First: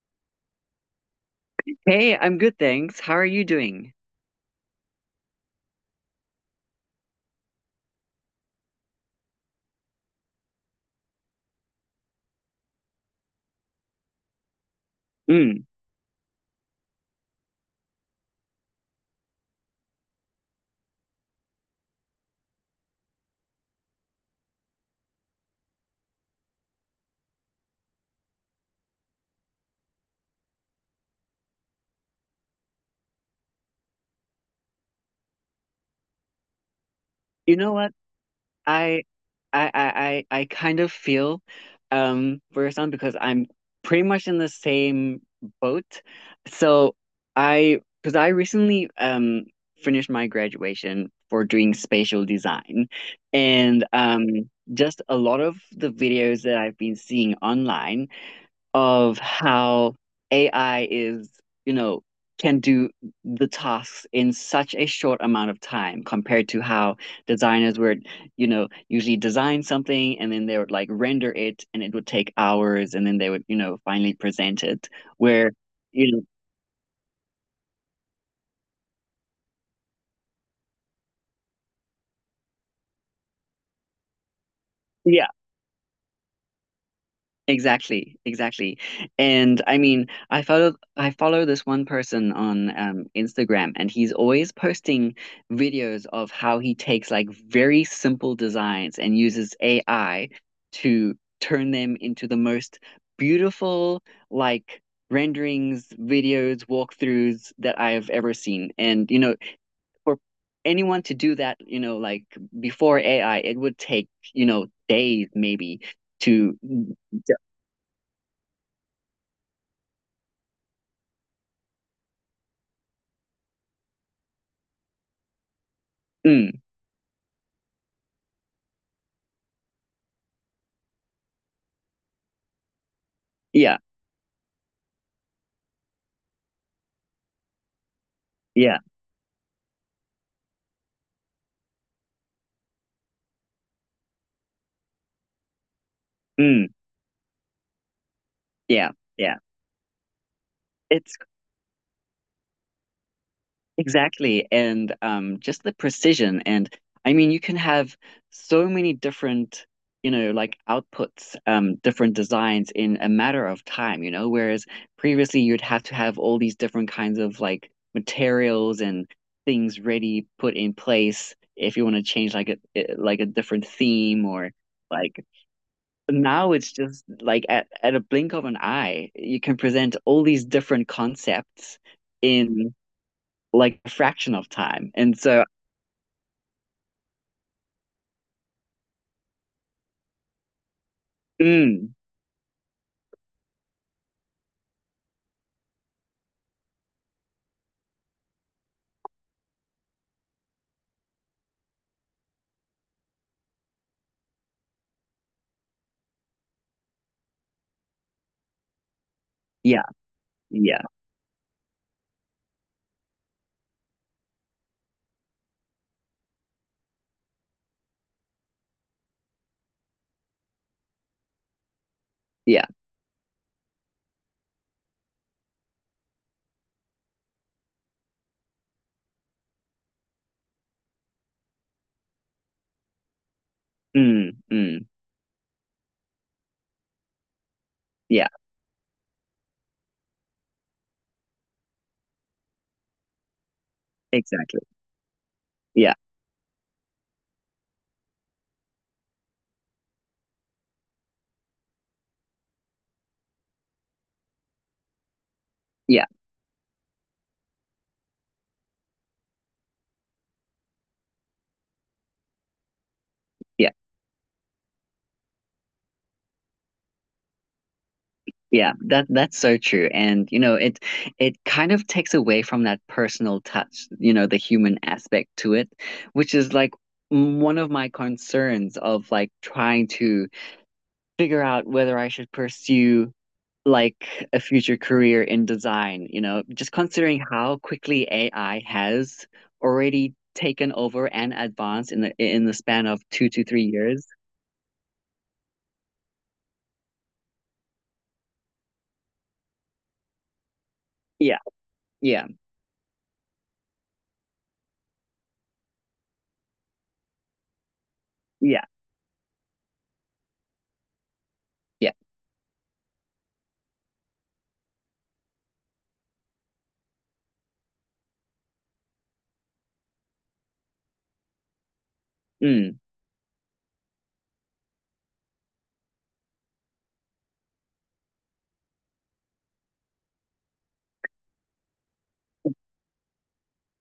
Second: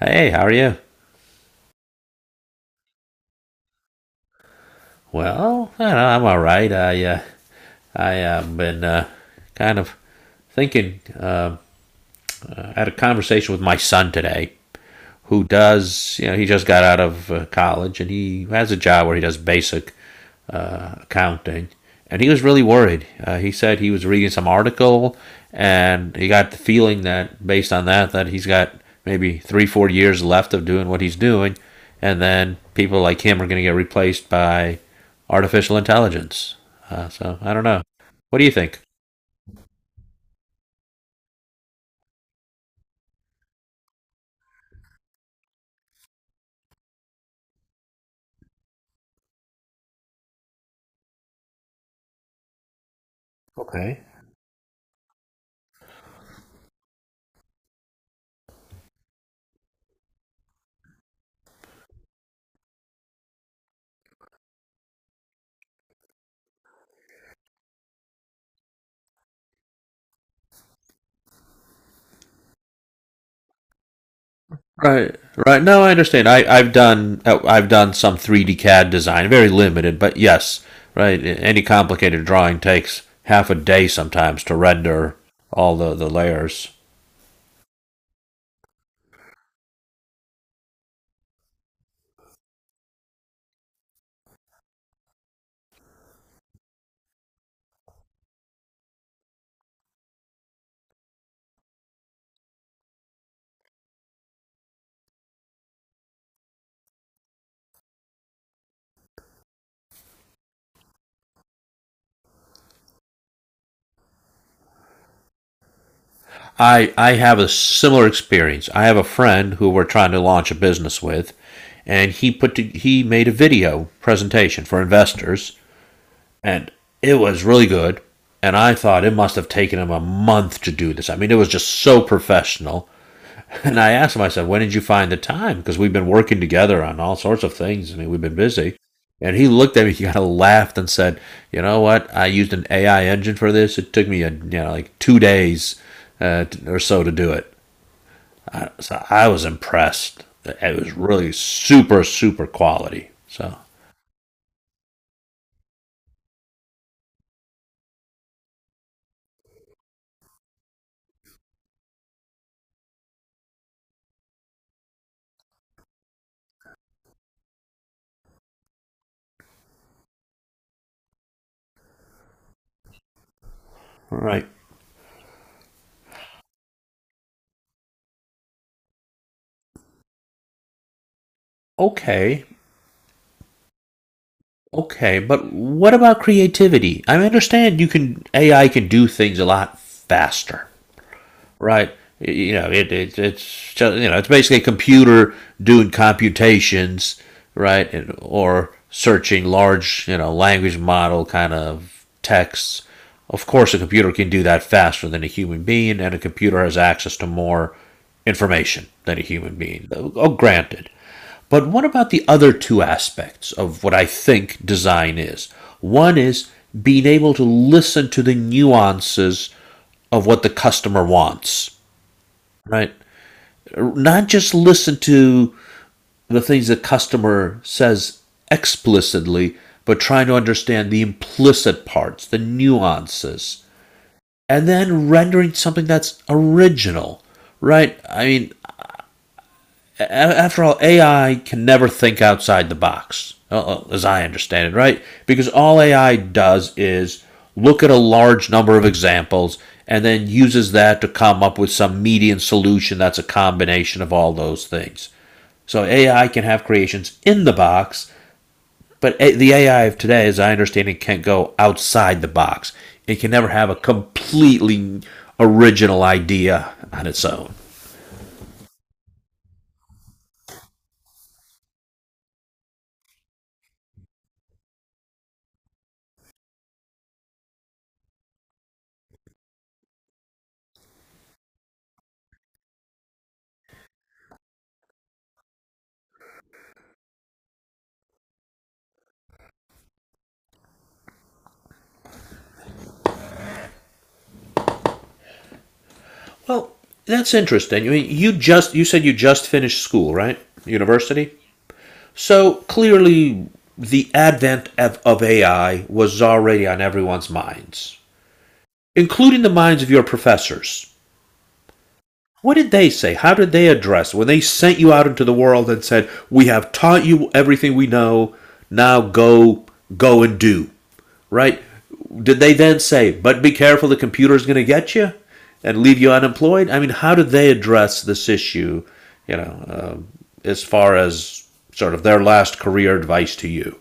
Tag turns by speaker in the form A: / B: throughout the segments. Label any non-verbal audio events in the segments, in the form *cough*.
A: Hey, how are you?
B: Hey, I'm good, thanks. How are you doing?
A: Well, I don't know, I'm all right. I have been kind of thinking. I had a conversation with my son today, who
B: Mm.
A: does, you know, he just got out of college and he has a job where he does basic accounting. And he was really worried. He said he was reading some article and he got the feeling that based on that he's got maybe 3, 4 years left of doing what he's doing. And then people like him are going to get replaced by artificial intelligence. So I
B: You
A: don't
B: know
A: know.
B: what?
A: What do you think?
B: I I kind of feel for your son because I'm pretty much in the same boat. So I because I recently finished my graduation for doing spatial design. And
A: Okay.
B: just a lot of the videos that I've been seeing online of how AI is, you know, can do the tasks in such a short amount of time compared to how designers would, you know, usually design something and then they would like render it and it would take hours and then they would, you know, finally present it.
A: Right,
B: Where,
A: right. No, I
B: you know,
A: understand. I've done some 3D CAD design, very limited, but yes, right. Any complicated drawing takes half a day sometimes to render
B: yeah,
A: all the layers.
B: exactly, exactly. And I mean, I follow this one person on Instagram, and he's always posting videos of how he takes like very simple designs and uses AI to turn them into the most beautiful like renderings, videos, walkthroughs that I have ever seen. And you know, for anyone to do that, you know, like before AI, it would take, you know, days maybe to…
A: I have a similar experience. I have a friend who we're trying to launch a business with, and he made a video presentation for investors,
B: Mm.
A: and it was really good. And I thought it must have taken him a month to do this. I mean, it was just so professional. And
B: Yeah,
A: I asked him, I said, when did you find the time? Because we've been working together on all sorts of things. I mean, we've been busy.
B: yeah.
A: And he looked at me, *laughs* he kind of laughed and said, you know what? I used an AI engine for this. It took me, like 2 days
B: Mm,
A: or so to do it. I,
B: yeah,
A: so I
B: yeah.
A: was impressed. It was
B: It's
A: really super, super quality. So,
B: exactly. And just the precision. And I mean, you can have so many different, you know, like outputs, different designs in a matter of time, you know, whereas previously you'd have to have all these different kinds of like materials and things ready, put in place if you want to change like a like a different
A: all
B: theme,
A: right.
B: or like now it's just like at a blink of an eye, you can present all these different concepts
A: Okay.
B: in like a fraction of time. And
A: Okay.
B: so,
A: But what about creativity? I understand AI can do things a lot faster, right?
B: mm,
A: It's just, it's basically a computer doing computations, right? Or searching large language model kind of texts. Of course, a computer can do that faster than a human being, and a computer has access to more information than a human
B: yeah,
A: being. Oh,
B: yeah,
A: granted. But what about the other two aspects of what I think design is? One is being able to listen to the nuances of what the customer wants,
B: yeah,
A: right? Not just listen to the things the customer says explicitly, but trying to understand the implicit parts, the nuances,
B: mm,
A: and
B: mm,
A: then rendering something that's original, right? I
B: yeah,
A: mean, after all, AI can never think outside the box, as I
B: exactly.
A: understand it, right? Because all
B: Yeah,
A: AI does is look at a large number of examples and then uses that to come up with some median solution that's a combination of all those things. So
B: yeah,
A: AI can have creations in the box, but the AI of today, as I understand it, can't go outside the box. It can never have
B: yeah,
A: a completely original idea on its own.
B: yeah. That that's so true. And you know, it kind of takes away from that personal touch, you know, the human aspect to it, which is like one of my concerns of like trying to figure out whether I should pursue like a future career in design, you know, just considering how quickly AI has already taken over and advanced in the span of two to three years.
A: Well, that's interesting. I mean, you said you just finished school, right? University.
B: Yeah, yeah,
A: So clearly, the advent of AI was already on everyone's minds,
B: yeah,
A: including the minds of your professors.
B: yeah.
A: What did they say? How did they address when they sent you out into the world and said, "We have taught you everything we know. Now go, go and do." Right? Did they
B: Mm.
A: then say, but be careful, the computer's going to get you and leave you unemployed? I mean, how did they address this issue, you know, uh, as far as sort of their last career advice to you?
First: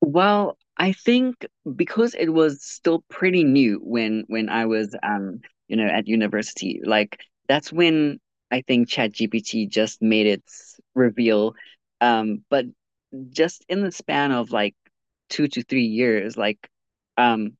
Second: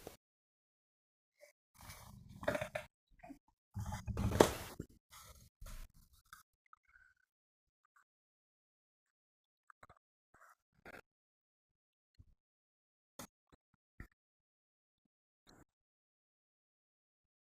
B: Well, I think because it was still pretty new when I was you know, at university, like that's when I think ChatGPT just made its reveal. But just in the span of like two to three years, like um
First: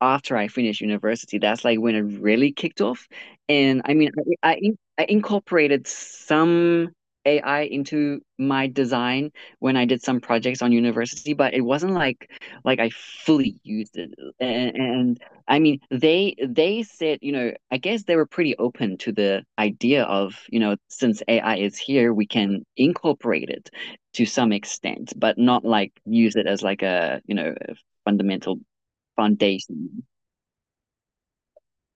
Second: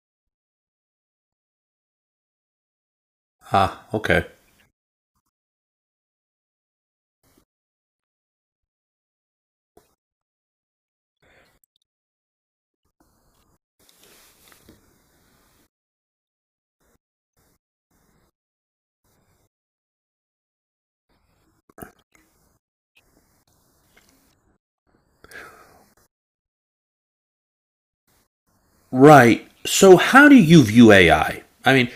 B: after I finished university, that's like when it really kicked off. And
A: Ah,
B: I mean,
A: okay.
B: I incorporated some AI into my design when I did some projects on university, but it wasn't like I fully used it. And I mean, they said, you know, I guess they were pretty open to the idea of, you know, since AI is here, we can incorporate it to some extent, but not like use it as like a, you know, a fundamental
A: Right. So,
B: foundation.
A: how do you view AI? I mean,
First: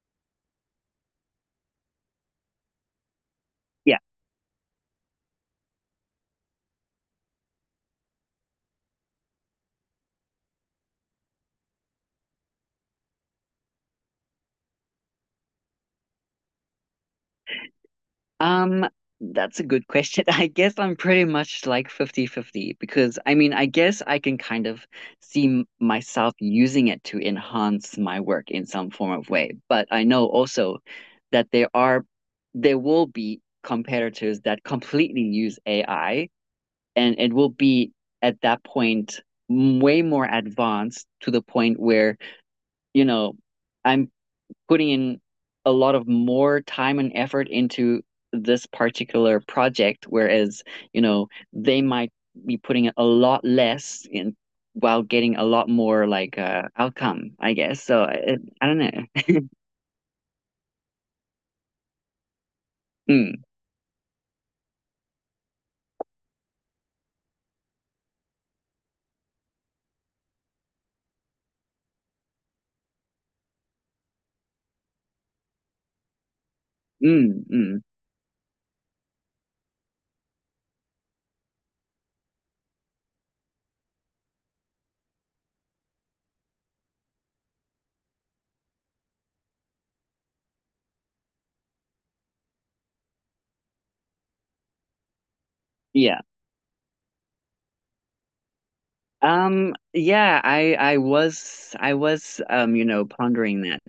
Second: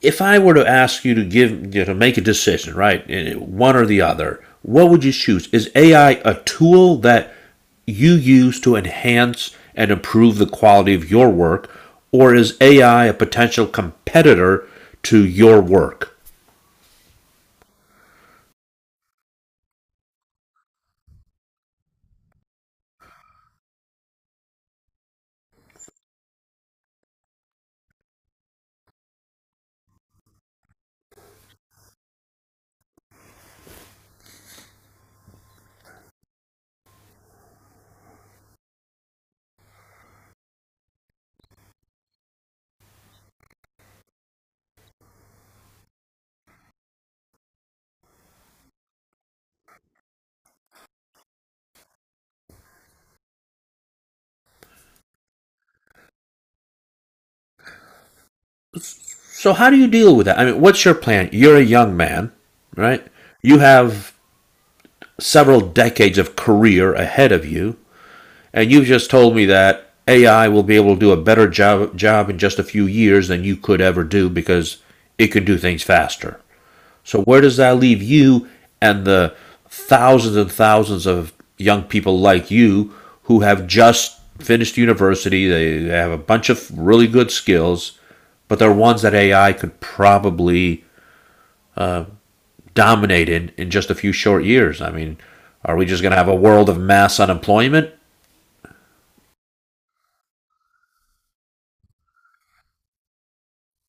A: if I were to ask you to give to make a decision, right, one or
B: Yeah.
A: the other, what would you choose? Is AI a tool that you use to enhance and improve the quality of your work, or is AI a potential competitor to your work?
B: Um, that's a good question. *laughs* I guess I'm pretty much like fifty-fifty because I mean, I guess I can kind of see myself using it to enhance my work in some form of way. But I know also that there will be competitors that completely use AI and it will be at that point way more advanced to the point where you know, I'm putting in a lot of more time and effort into this particular project, whereas, you know, they might be putting a lot less in while getting a lot more like outcome, I guess. So I don't know. *laughs*
A: So, how do you deal with that? I mean, what's your plan? You're a young man, right?
B: Mm,
A: You have several decades of career ahead of you. And you've just told me that AI will be able to do a better job in just a few years than you could ever do because it can do things faster. So where
B: mm,
A: does that
B: mm.
A: leave you and the thousands and thousands of young people like you who have just finished university, they have a bunch of really good skills, but they're ones that AI could probably dominate in just a few short years. I mean, are we just going to
B: Yeah.
A: have a world of mass unemployment?
B: Yeah, I was you know, pondering that.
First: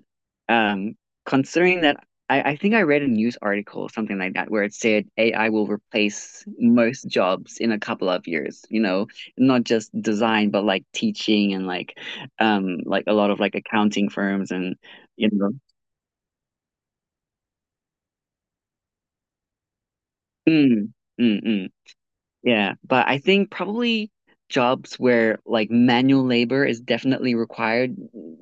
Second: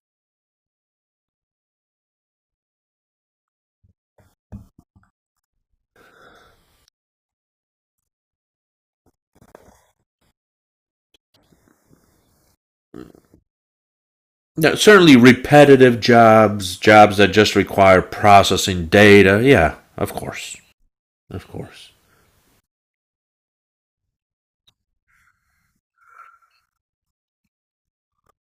B: Um, Considering that I think I read a news article or something like that where it said AI will replace most jobs in a couple of years, you know, not just design, but like teaching and like a lot of like accounting firms
A: Now,
B: and
A: certainly
B: you know.
A: repetitive jobs, jobs that just require processing data. Yeah, of course.
B: Mm, mm,
A: Of
B: mm.
A: course.
B: Yeah. But I think probably jobs where like manual labor is definitely required,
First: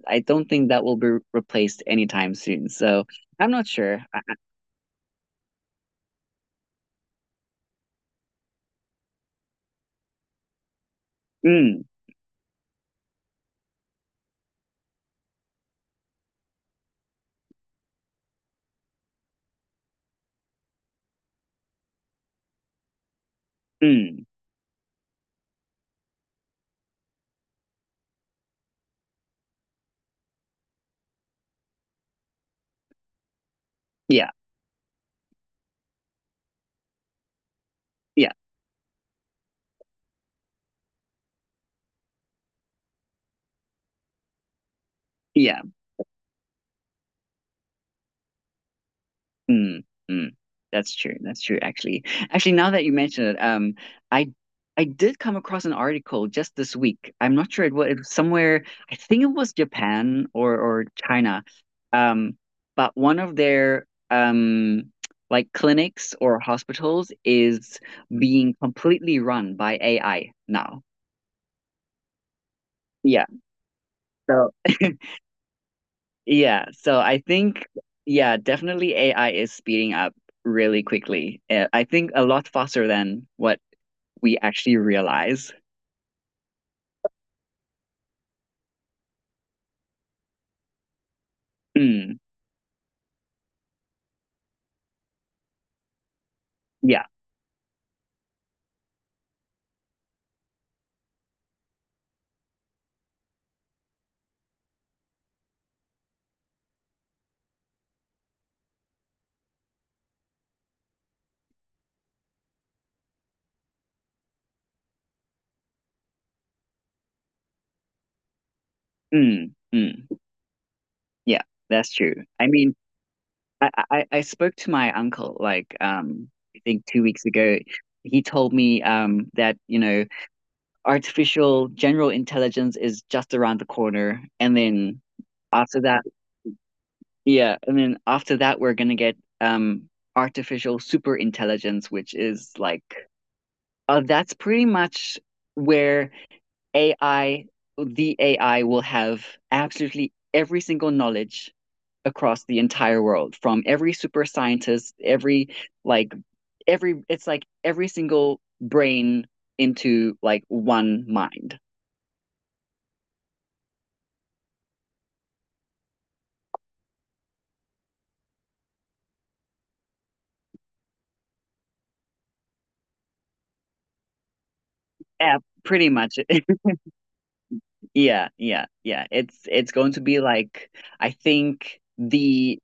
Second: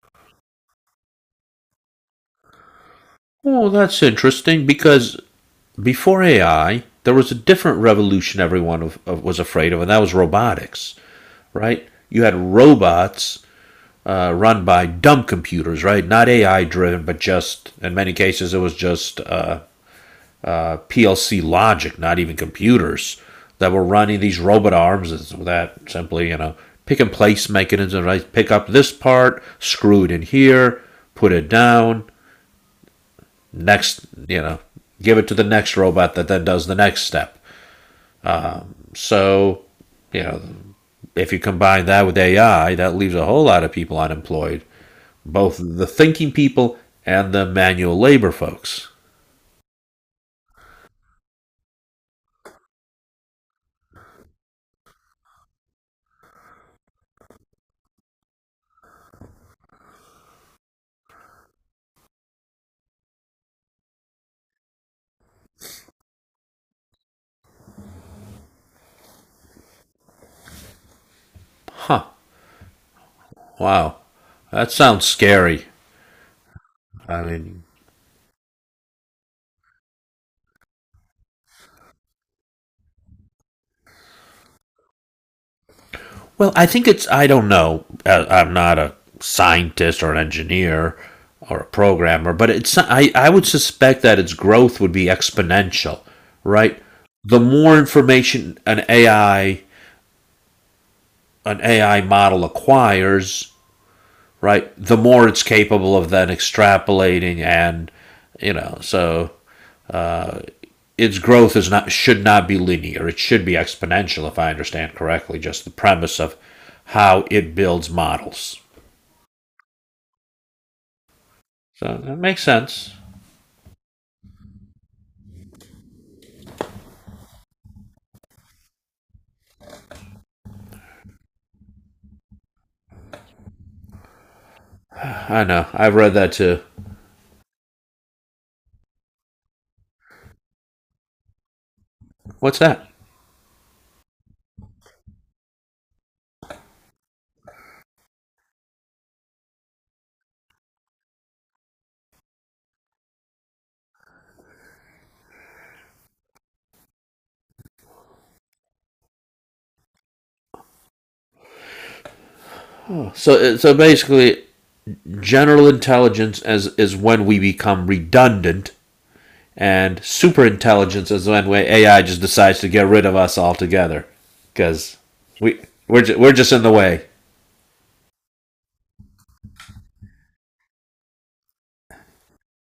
B: I don't think that will be replaced anytime soon. So I'm not
A: Well,
B: sure.
A: that's
B: I-
A: interesting because before AI, there was a different revolution everyone was afraid of, and that was robotics,
B: Mm,
A: right? You had robots run by dumb computers, right? Not AI driven, but just, in many cases, it was just PLC logic, not even computers, that were running
B: mm,
A: these robot arms that simply, pick and place mechanism, right? Pick up this part, screw it in here, put it down, next,
B: yeah,
A: give it to the next robot that then does the next step.
B: yeah,
A: So, you know, if you combine that with AI, that leaves a whole lot of people unemployed, both
B: yeah.
A: the thinking people and the manual labor folks.
B: Mm, mm. That's true. That's true, actually. Actually, now that you mention it, I I did come across an article just this week. I'm not sure it was somewhere, I think it was Japan or China. Um, but one of their um like clinics or hospitals is being completely run by AI now.
A: Huh,
B: Yeah.
A: wow.
B: So
A: That
B: *laughs*
A: sounds scary.
B: Yeah, so I
A: I mean,
B: think, yeah, definitely AI is speeding up really quickly. I think a lot faster than what we actually realize.
A: well, I think I don't know. I'm not a scientist or an engineer or a
B: Mm,
A: programmer, but I would suspect that its growth would be exponential, right?
B: yeah,
A: The more information an AI, an AI model acquires, right, the more it's capable of then extrapolating and, so its growth is not should not be linear. It should be exponential, if I understand correctly, just the premise of how it builds models.
B: mm, mm, yeah, that's
A: So
B: true.
A: that makes
B: I mean,
A: sense.
B: I spoke to my uncle like I think 2 weeks ago. He told me that, you know, artificial general intelligence is just around the corner, and then
A: I know.
B: after
A: I've
B: that,
A: read that too.
B: yeah, and then after that, we're gonna get artificial super intelligence, which is
A: What's
B: like
A: that?
B: that's pretty much where AI, the AI will have absolutely every single knowledge across the entire world, from every super scientist, every like every it's like every single brain into like one mind.
A: So basically, general intelligence as is when we become redundant, and super intelligence is when AI just decides to get rid of us altogether because
B: Yeah,
A: we
B: pretty
A: we're
B: much.
A: just we're just
B: *laughs*
A: in the way.
B: Yeah, yeah, yeah. It's going to be like I think the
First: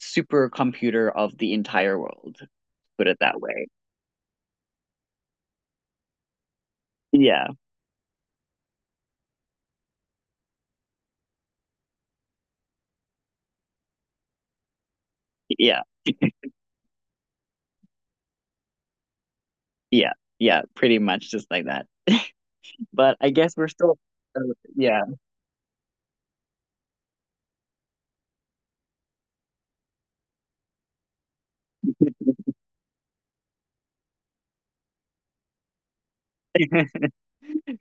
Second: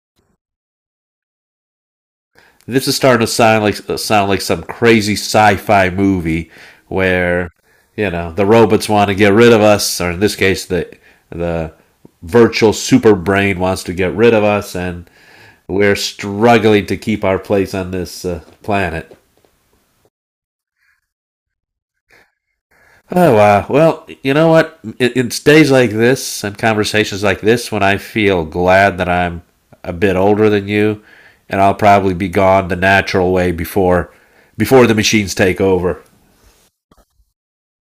B: supercomputer of the entire world,
A: This is
B: put it
A: starting to
B: that
A: sound
B: way.
A: like some crazy sci-fi movie
B: Yeah,
A: where the robots want to get rid of us, or in this case, the virtual super brain wants to get rid of us, and
B: yeah,
A: we're struggling to keep our place on this planet.
B: yeah, yeah, pretty much just like that. But I
A: Oh,
B: guess
A: wow.
B: we're still,
A: Well, you
B: uh,
A: know what?
B: yeah,
A: It's days like this and conversations like this when I feel glad that I'm a bit older than you, and I'll probably be gone the natural way before the machines take over.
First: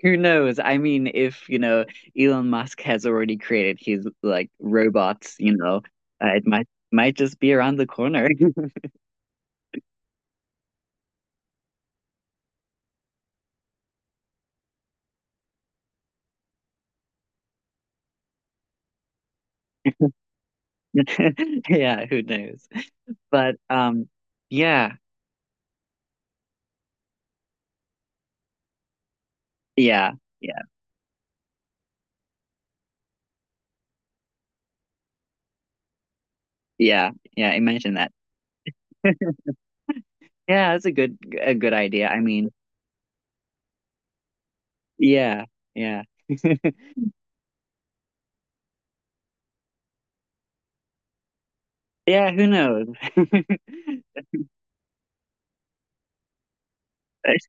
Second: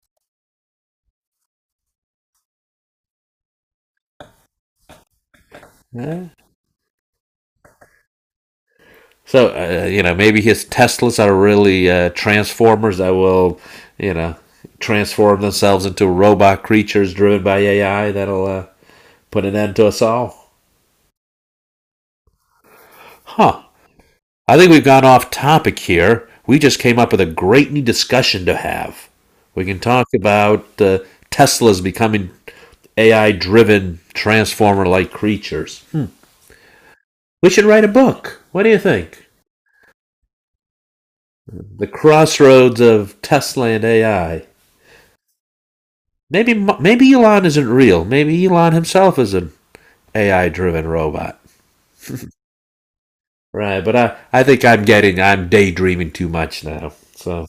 B: who knows? I mean, if, you know, Elon Musk has already created his like robots, you know, it might just be around the corner.
A: So, maybe his Teslas are really transformers that will, you know, transform themselves into robot creatures driven by AI that'll put an end to us all.
B: *laughs* Yeah, who knows? But
A: Huh. I think we've
B: yeah,
A: gone off topic here. We just came up with a great new discussion to have. We can talk
B: yeah, yeah,
A: about Tesla's becoming AI driven, transformer like creatures. Hmm.
B: yeah,
A: We
B: yeah,
A: should write a
B: imagine that.
A: book. What do you think?
B: *laughs* Yeah, that's a good
A: The
B: idea. I mean,
A: crossroads of Tesla and AI.
B: yeah, yeah.
A: Maybe Elon isn't real. Maybe Elon himself is an AI driven robot.
B: Yeah, who knows?
A: Right, but I,
B: *laughs*
A: I think I'm daydreaming too much now. So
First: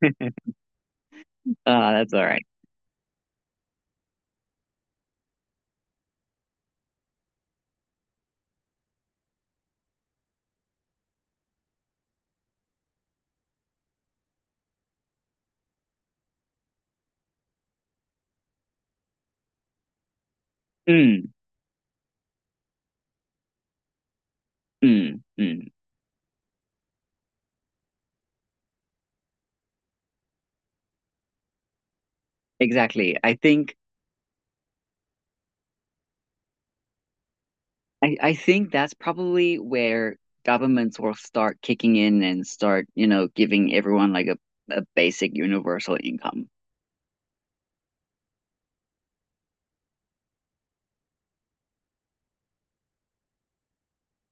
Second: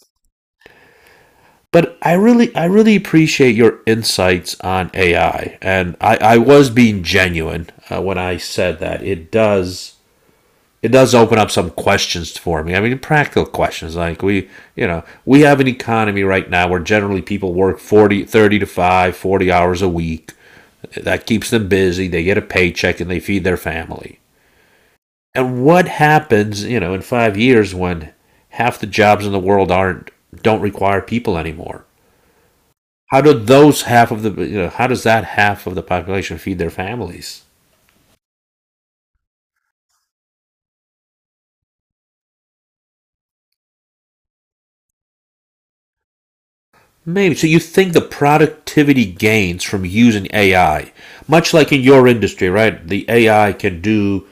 A: but I
B: That's all right.
A: really I really appreciate your insights on AI, and I was being genuine when I said that it does open up some questions for me. I mean, practical questions like we you know we have an economy right now where generally people work 40, 30 to 5, 40 hours a week. That
B: Mm,
A: keeps them busy. They get a paycheck and they feed their family.
B: mm,
A: And
B: mm.
A: what happens in 5 years when half the jobs in the world aren't don't require people anymore?
B: Exactly.
A: How do
B: I think
A: those half of the how does that half of the population feed their families?
B: I think that's probably where governments will start kicking in and start, you know, giving everyone like a basic universal income.
A: Maybe so. You think the productivity gains from using AI, much like in your industry, right? The AI can do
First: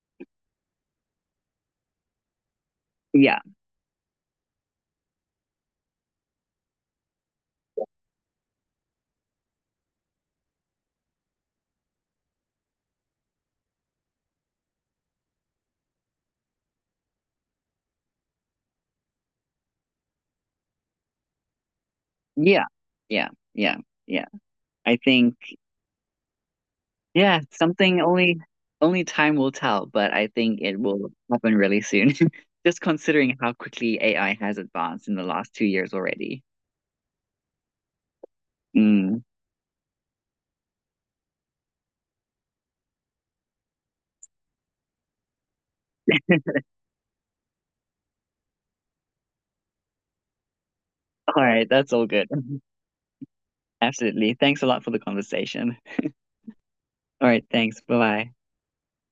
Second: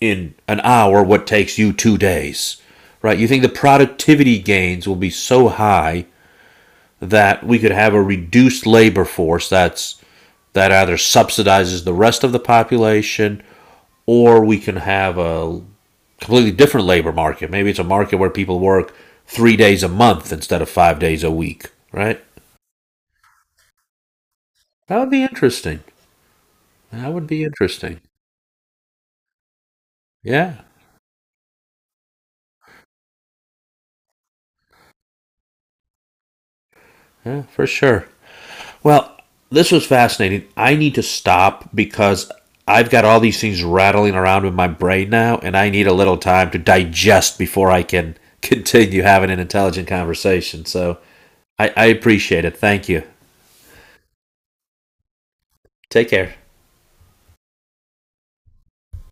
A: in an hour what takes you 2 days, right? You
B: Yeah.
A: think the productivity gains will be so high that we could have a reduced labor force that either subsidizes the rest of the population or we can have a completely different labor market. Maybe it's a market where people work 3 days a month instead of 5 days a week, right?
B: Yeah. Yeah. Yeah. Yeah. I
A: That would be
B: think
A: interesting. That would
B: yeah,
A: be interesting.
B: something only time will tell, but I think
A: Yeah,
B: it will happen really soon. *laughs* Just considering how quickly AI has advanced in the last 2 years already.
A: yeah, for sure. Well,
B: Mm.
A: this was fascinating. I need to stop because I've got all these things rattling around in my brain now, and I need a little time to digest before I can *laughs* continue having an intelligent conversation. So
B: All right,
A: I
B: that's all good.
A: appreciate it. Thank you.
B: *laughs* Absolutely. Thanks a lot for the conversation.
A: Take care.
B: All right, thanks. Bye bye.